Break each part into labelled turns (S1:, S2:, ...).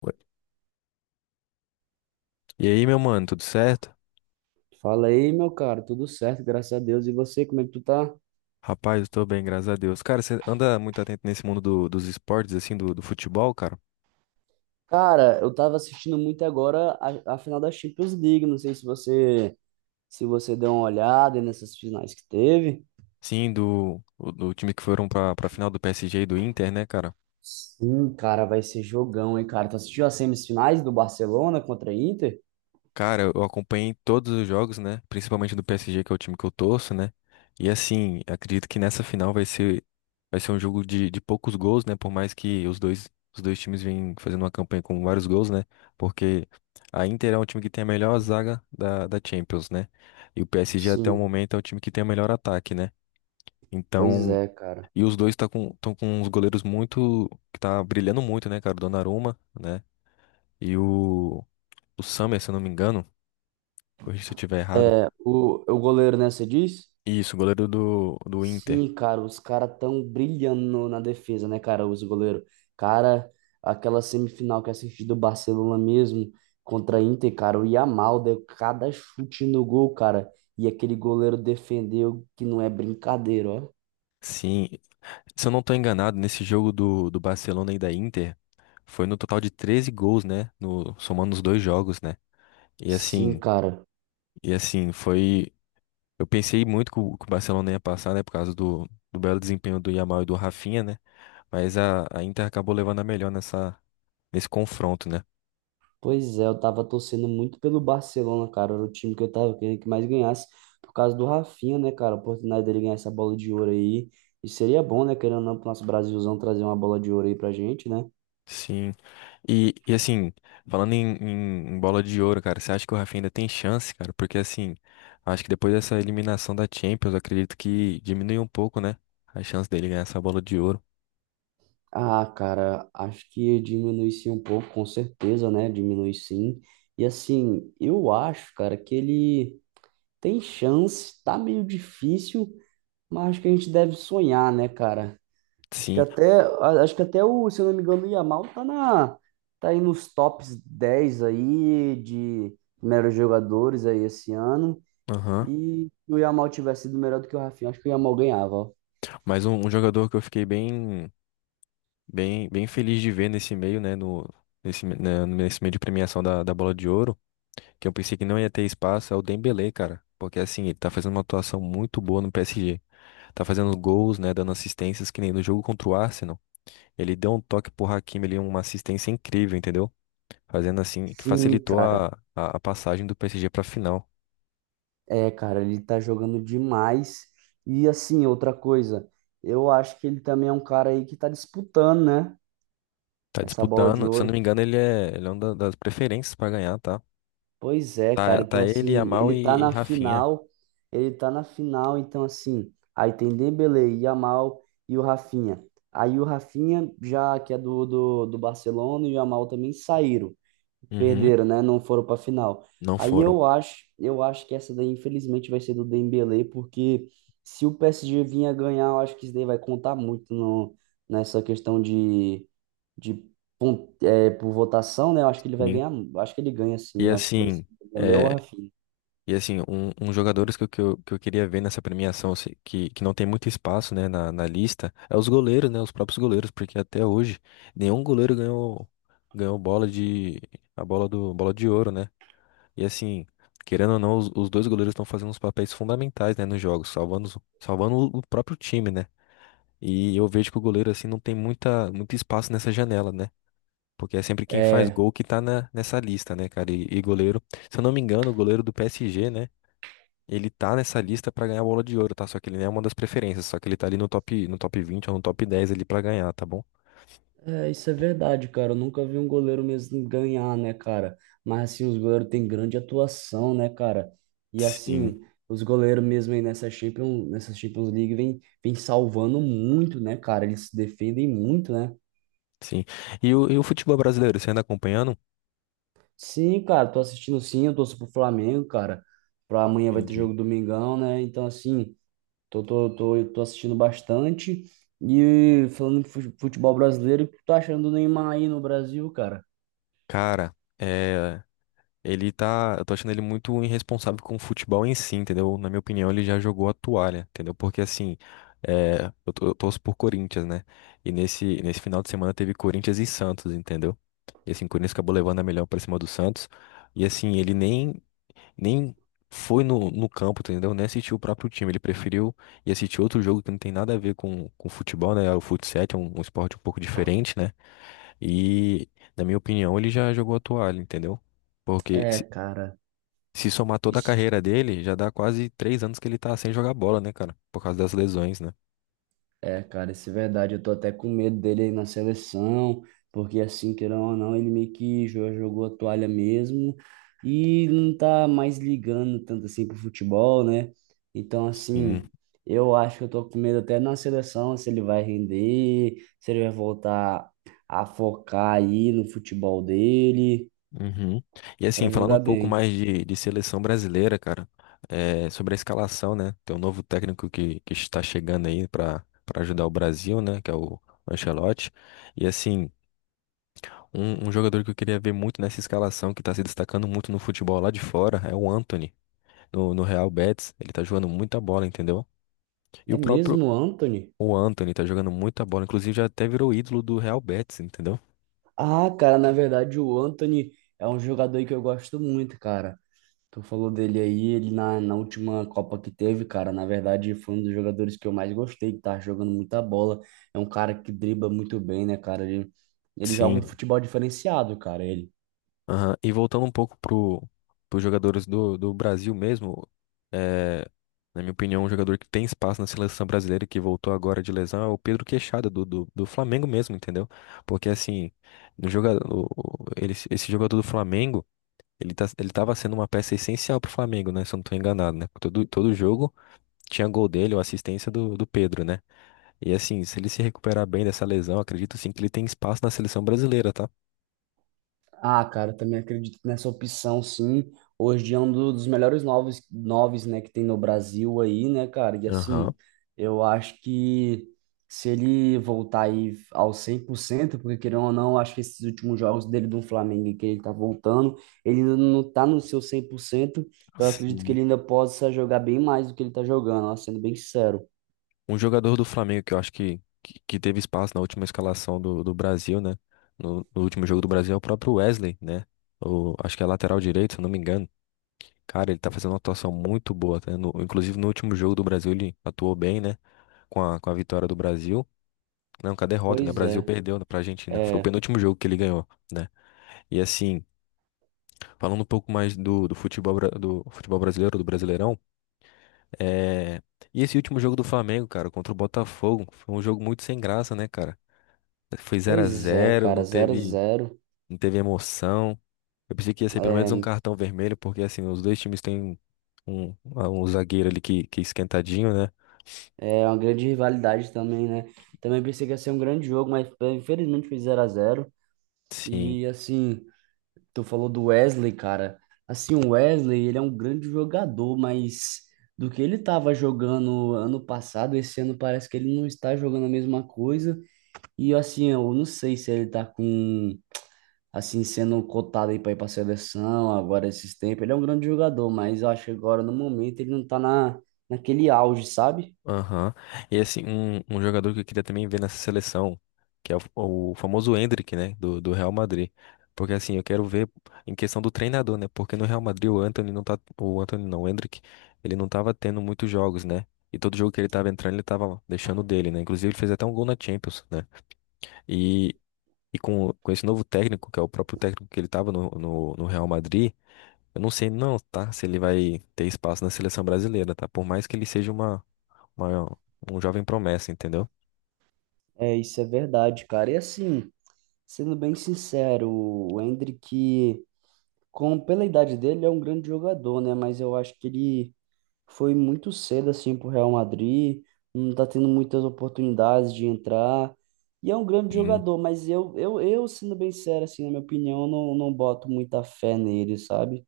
S1: Ué. E aí, meu mano, tudo certo?
S2: Fala aí, meu cara, tudo certo, graças a Deus. E você, como é que tu tá?
S1: Rapaz, eu tô bem, graças a Deus. Cara, você anda muito atento nesse mundo dos esportes, assim, do futebol, cara?
S2: Cara, eu tava assistindo muito agora a final da Champions League. Não sei se você se você deu uma olhada nessas finais que teve.
S1: Sim, do time que foram pra final do PSG e do Inter, né, cara?
S2: Sim, cara, vai ser jogão, hein, cara. Tu assistiu as semifinais do Barcelona contra a Inter?
S1: Cara, eu acompanhei todos os jogos, né? Principalmente do PSG, que é o time que eu torço, né? E assim, acredito que nessa final vai ser um jogo de poucos gols, né? Por mais que os dois times vêm fazendo uma campanha com vários gols, né? Porque a Inter é um time que tem a melhor zaga da Champions, né? E o PSG até o
S2: Sim,
S1: momento é o time que tem o melhor ataque, né?
S2: pois
S1: Então,
S2: é, cara.
S1: e os dois estão com uns goleiros muito, que tá brilhando muito, né, cara? O Donnarumma, né? E o Sommer, se eu não me engano, corrija se eu estiver errado.
S2: É, o goleiro, né, você diz?
S1: Isso, goleiro do Inter.
S2: Sim, cara, os caras tão brilhando na defesa, né, cara? Os goleiros. Cara, aquela semifinal que assisti do Barcelona mesmo contra a Inter, cara, o Yamal deu cada chute no gol, cara. E aquele goleiro defendeu que não é brincadeira, ó.
S1: Sim, se eu não tô enganado, nesse jogo do Barcelona e da Inter, foi no total de 13 gols, né? No, somando os dois jogos, né? E
S2: Sim,
S1: assim,
S2: cara.
S1: e assim, foi. Eu pensei muito que o Barcelona ia passar, né? Por causa do belo desempenho do Yamal e do Rafinha, né? Mas a Inter acabou levando a melhor nesse confronto, né?
S2: Pois é, eu tava torcendo muito pelo Barcelona, cara. Era o time que eu tava querendo que mais ganhasse por causa do Rafinha, né, cara? A oportunidade dele ganhar essa bola de ouro aí. E seria bom, né, querendo ou não, pro nosso Brasilzão trazer uma bola de ouro aí pra gente, né?
S1: Sim. E assim, falando em, em bola de ouro, cara, você acha que o Rafinha ainda tem chance, cara? Porque assim, acho que depois dessa eliminação da Champions, eu acredito que diminuiu um pouco, né? A chance dele ganhar essa bola de ouro.
S2: Ah, cara, acho que diminui sim um pouco, com certeza, né? Diminui sim. E assim, eu acho, cara, que ele tem chance, tá meio difícil, mas acho que a gente deve sonhar, né, cara? Acho que
S1: Sim,
S2: até, acho que até o, se eu não me engano, o Yamal tá aí nos tops 10 aí de melhores jogadores aí esse ano.
S1: aham.
S2: E se o Yamal tivesse sido melhor do que o Rafinha, acho que o Yamal ganhava, ó.
S1: Mas um jogador que eu fiquei bem feliz de ver nesse meio, né? No, nesse, me- né, nesse meio de premiação da bola de ouro, que eu pensei que não ia ter espaço, é o Dembélé, cara. Porque assim, ele tá fazendo uma atuação muito boa no PSG. Tá fazendo gols, né? Dando assistências, que nem no jogo contra o Arsenal. Ele deu um toque pro Hakimi ali, uma assistência incrível, entendeu? Fazendo assim, que
S2: Sim,
S1: facilitou a,
S2: cara.
S1: a, a passagem do PSG pra final.
S2: É, cara, ele tá jogando demais. E assim, outra coisa, eu acho que ele também é um cara aí que tá disputando, né?
S1: Tá
S2: Essa bola de
S1: disputando, se eu não me
S2: ouro.
S1: engano, ele é uma das preferências pra ganhar, tá?
S2: Pois é, cara.
S1: Tá
S2: Então,
S1: ele,
S2: assim,
S1: Yamal
S2: ele tá
S1: e
S2: na
S1: Rafinha.
S2: final. Ele tá na final, então, assim, aí tem Dembélé, Yamal e o Rafinha. Aí o Rafinha, já que é do Barcelona, e o Yamal também saíram.
S1: Uhum,
S2: Perderam, né? Não foram para final.
S1: não foram.
S2: Eu acho que essa daí infelizmente vai ser do Dembélé, porque se o PSG vir a ganhar, eu acho que isso daí vai contar muito no, nessa questão de, de é, por votação, né? Eu acho que ele vai
S1: Sim.
S2: ganhar, eu acho que ele ganha
S1: E
S2: sim, eu acho que vai ser
S1: assim,
S2: o Dembélé ou o
S1: é,
S2: Rafinha.
S1: e assim, um jogadores que, que eu queria ver nessa premiação, assim, que não tem muito espaço, né, na lista, é os goleiros, né, os próprios goleiros, porque até hoje nenhum goleiro ganhou bola de, a bola do, bola de ouro, né? E assim, querendo ou não, os dois goleiros estão fazendo uns papéis fundamentais, né, nos jogos, salvando, salvando o próprio time, né? E eu vejo que o goleiro, assim, não tem muito espaço nessa janela, né? Porque é sempre quem faz
S2: É,
S1: gol que tá nessa lista, né, cara? E goleiro, se eu não me engano, o goleiro do PSG, né? Ele tá nessa lista pra ganhar a bola de ouro, tá? Só que ele não é uma das preferências, só que ele tá ali no top 20 ou no top 10 ali pra ganhar, tá bom?
S2: é, isso é verdade, cara. Eu nunca vi um goleiro mesmo ganhar, né, cara? Mas assim, os goleiros têm grande atuação, né, cara? E
S1: Sim,
S2: assim, os goleiros mesmo aí nessa Champions League vem salvando muito, né, cara? Eles se defendem muito, né?
S1: sim. E o futebol brasileiro, você anda acompanhando?
S2: Sim, cara, tô assistindo sim, eu torço pro Flamengo, cara. Pra amanhã vai ter
S1: Entendi.
S2: jogo Domingão, né? Então, assim, tô assistindo bastante. E falando de futebol brasileiro, o que tu tá achando do Neymar aí no Brasil, cara?
S1: Cara, é. Ele tá. Eu tô achando ele muito irresponsável com o futebol em si, entendeu? Na minha opinião, ele já jogou a toalha, entendeu? Porque assim, eu torço por Corinthians, né? E nesse final de semana teve Corinthians e Santos, entendeu? E assim, o Corinthians acabou levando a melhor pra cima do Santos. E assim, ele nem foi no campo, entendeu? Nem assistiu o próprio time. Ele preferiu ir assistir outro jogo que não tem nada a ver com futebol, né? O futsal é um esporte um pouco diferente, né? E, na minha opinião, ele já jogou a toalha, entendeu? Porque
S2: É,
S1: se
S2: cara.
S1: se somar toda a
S2: Isso.
S1: carreira dele, já dá quase 3 anos que ele tá sem jogar bola, né, cara? Por causa das lesões, né?
S2: É, cara, isso é verdade. Eu tô até com medo dele aí na seleção, porque assim, querendo ou não, ele meio que jogou a toalha mesmo e não tá mais ligando tanto assim pro futebol, né? Então, assim,
S1: Sim.
S2: eu acho que eu tô com medo até na seleção, se ele vai render, se ele vai voltar a focar aí no futebol dele
S1: Uhum. E assim,
S2: pra
S1: falando um
S2: jogar
S1: pouco
S2: bem.
S1: mais de seleção brasileira, cara, sobre a escalação, né? Tem um novo técnico que está chegando aí pra para ajudar o Brasil, né? Que é o Ancelotti. E assim, um jogador que eu queria ver muito nessa escalação, que tá se destacando muito no futebol lá de fora, é o Antony. No Real Betis, ele tá jogando muita bola, entendeu? E o
S2: É
S1: próprio,
S2: mesmo o Anthony?
S1: O Anthony tá jogando muita bola, inclusive já até virou ídolo do Real Betis, entendeu?
S2: Ah, cara, na verdade o Anthony é um jogador que eu gosto muito, cara. Tu falou dele aí, ele na última Copa que teve, cara, na verdade foi um dos jogadores que eu mais gostei, que tá jogando muita bola. É um cara que dribla muito bem, né, cara? Ele joga um
S1: Sim.
S2: futebol diferenciado, cara. Ele.
S1: Aham. E voltando um pouco pros jogadores do Brasil mesmo, é, na minha opinião, um jogador que tem espaço na seleção brasileira e que voltou agora de lesão é o Pedro Queixada, do Flamengo mesmo, entendeu? Porque assim, no jogador, ele, esse jogador do Flamengo, ele tava sendo uma peça essencial pro Flamengo, né? Se eu não tô enganado, né? Todo jogo tinha gol dele ou assistência do Pedro, né? E assim, se ele se recuperar bem dessa lesão, acredito sim que ele tem espaço na seleção brasileira, tá?
S2: Ah, cara, também acredito nessa opção, sim. Hoje é um dos melhores noves, noves, né, que tem no Brasil aí, né, cara? E assim,
S1: Aham.
S2: eu acho que se ele voltar aí ao 100%, porque querendo ou não, acho que esses últimos jogos dele do Flamengo, que ele tá voltando, ele ainda não tá no seu 100%. Eu acredito que
S1: Sim.
S2: ele ainda possa jogar bem mais do que ele tá jogando, ó, sendo bem sincero.
S1: Um jogador do Flamengo que eu acho que teve espaço na última escalação do Brasil, né? No último jogo do Brasil é o próprio Wesley, né? O, acho que é lateral direito, se eu não me engano. Cara, ele tá fazendo uma atuação muito boa, tá? Inclusive no último jogo do Brasil ele atuou bem, né? Com a vitória do Brasil. Não, com a derrota, né? O
S2: Pois
S1: Brasil
S2: é,
S1: perdeu pra Argentina. Foi o
S2: é,
S1: penúltimo jogo que ele ganhou, né? E assim. Falando um pouco mais do futebol, do futebol brasileiro, do Brasileirão, é... e esse último jogo do Flamengo, cara, contra o Botafogo, foi um jogo muito sem graça, né, cara? Foi zero a
S2: pois é,
S1: zero não
S2: cara, zero
S1: teve,
S2: zero.
S1: não teve emoção. Eu pensei que ia ser pelo menos um
S2: É,
S1: cartão vermelho, porque assim, os dois times têm um, um um zagueiro ali que é esquentadinho, né?
S2: é uma grande rivalidade também, né? Também pensei que ia ser um grande jogo, mas infelizmente foi zero a zero.
S1: Sim,
S2: E assim, tu falou do Wesley, cara. Assim, o Wesley, ele é um grande jogador, mas do que ele tava jogando ano passado, esse ano parece que ele não está jogando a mesma coisa. E assim, eu não sei se ele tá com, assim, sendo cotado aí pra ir pra seleção agora esses tempos. Ele é um grande jogador, mas eu acho que agora no momento ele não tá na, naquele auge, sabe?
S1: aham. E assim, um jogador que eu queria também ver nessa seleção, que é o famoso Endrick, né, do Real Madrid. Porque assim, eu quero ver em questão do treinador, né? Porque no Real Madrid o Antony não tá, o Antony não, o Endrick, ele não tava tendo muitos jogos, né? E todo jogo que ele tava entrando, ele tava deixando o dele, né? Inclusive ele fez até um gol na Champions, né? E, e com esse novo técnico, que é o próprio técnico que ele tava no Real Madrid, eu não sei não, tá? Se ele vai ter espaço na seleção brasileira, tá? Por mais que ele seja uma, um jovem promessa, entendeu?
S2: É, isso é verdade, cara. E assim, sendo bem sincero, o Hendrick, com, pela idade dele, é um grande jogador, né? Mas eu acho que ele foi muito cedo, assim, pro Real Madrid, não tá tendo muitas oportunidades de entrar. E é um grande
S1: Sim.
S2: jogador, mas eu sendo bem sincero, assim, na minha opinião, eu não, não boto muita fé nele, sabe?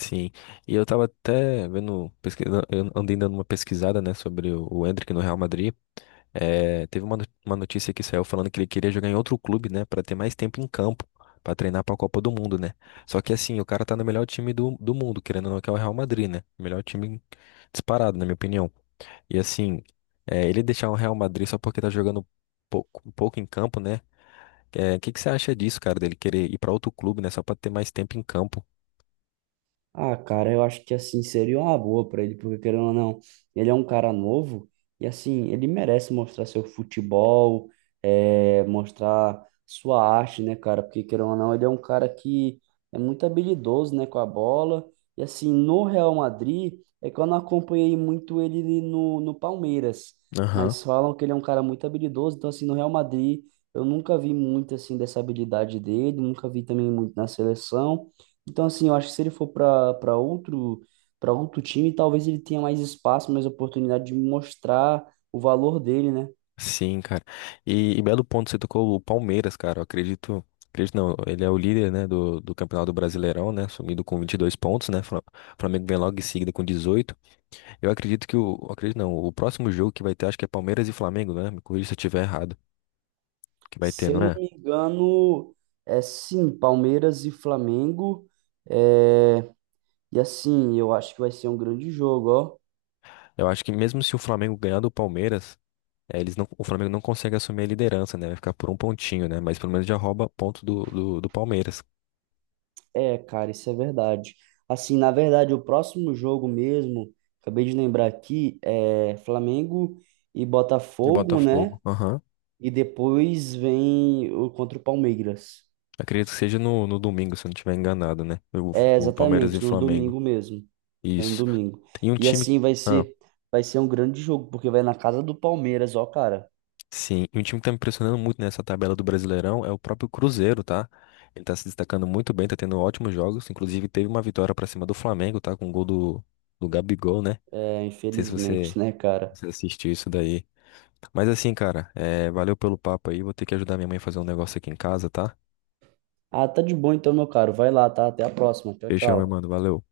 S1: Sim. E eu tava até vendo, pesquisando, eu andei dando uma pesquisada, né, sobre o Endrick no Real Madrid. É, teve uma, no- uma notícia que saiu falando que ele queria jogar em outro clube, né, pra ter mais tempo em campo, pra treinar pra Copa do Mundo, né? Só que assim, o cara tá no melhor time do mundo, querendo ou não, que é o Real Madrid, né? Melhor time disparado, na minha opinião. E assim, ele deixar o Real Madrid só porque tá jogando pouco em campo, né? O que que você acha disso, cara, dele querer ir pra outro clube, né, só pra ter mais tempo em campo?
S2: Ah, cara, eu acho que assim seria uma boa pra ele, porque querendo ou não, ele é um cara novo e assim ele merece mostrar seu futebol, é, mostrar sua arte, né, cara? Porque querendo ou não, ele é um cara que é muito habilidoso, né, com a bola. E assim no Real Madrid é que eu não acompanhei muito ele no Palmeiras,
S1: Aham.
S2: mas falam que ele é um cara muito habilidoso. Então assim no Real Madrid eu nunca vi muito assim dessa habilidade dele, nunca vi também muito na seleção. Então, assim, eu acho que se ele for para outro para outro time, talvez ele tenha mais espaço, mais oportunidade de mostrar o valor dele, né?
S1: Sim, cara. E belo ponto, você tocou o Palmeiras, cara. Eu acredito. Acredito não, ele é o líder, né, do Campeonato Brasileirão, né, sumido com 22 pontos, né, Flamengo vem logo em seguida com 18. Eu acredito que o, acredito não, o próximo jogo que vai ter, acho que é Palmeiras e Flamengo, né, me corrija se eu estiver errado, que vai ter,
S2: Se eu
S1: não
S2: não
S1: é?
S2: me engano, é sim, Palmeiras e Flamengo. É, e assim, eu acho que vai ser um grande jogo, ó.
S1: Eu acho que mesmo se o Flamengo ganhar do Palmeiras, eles não, o Flamengo não consegue assumir a liderança, né, vai ficar por um pontinho, né, mas pelo menos já rouba ponto do Palmeiras.
S2: É, cara, isso é verdade. Assim, na verdade, o próximo jogo mesmo, acabei de lembrar aqui, é Flamengo e
S1: E
S2: Botafogo, né?
S1: Botafogo, aham.
S2: E depois vem o contra o Palmeiras.
S1: Acredito que seja no domingo, se eu não estiver enganado, né? O,
S2: É,
S1: o Palmeiras e o
S2: exatamente, no
S1: Flamengo.
S2: domingo mesmo. É no
S1: Isso.
S2: domingo.
S1: E um
S2: E
S1: time.
S2: assim
S1: Ah,
S2: vai ser um grande jogo, porque vai na casa do Palmeiras, ó, cara.
S1: sim. E um time que tá me impressionando muito nessa tabela do Brasileirão é o próprio Cruzeiro, tá? Ele tá se destacando muito bem, tá tendo ótimos jogos. Inclusive, teve uma vitória pra cima do Flamengo, tá? Com o gol do Gabigol, né? Não
S2: É,
S1: sei se você,
S2: infelizmente, né, cara?
S1: você assistiu isso daí. Mas assim, cara, é, valeu pelo papo aí. Vou ter que ajudar minha mãe a fazer um negócio aqui em casa, tá?
S2: Ah, tá de bom então, meu caro. Vai lá, tá? Até a próxima. Tchau,
S1: Fechou, meu
S2: tchau.
S1: mano. Valeu.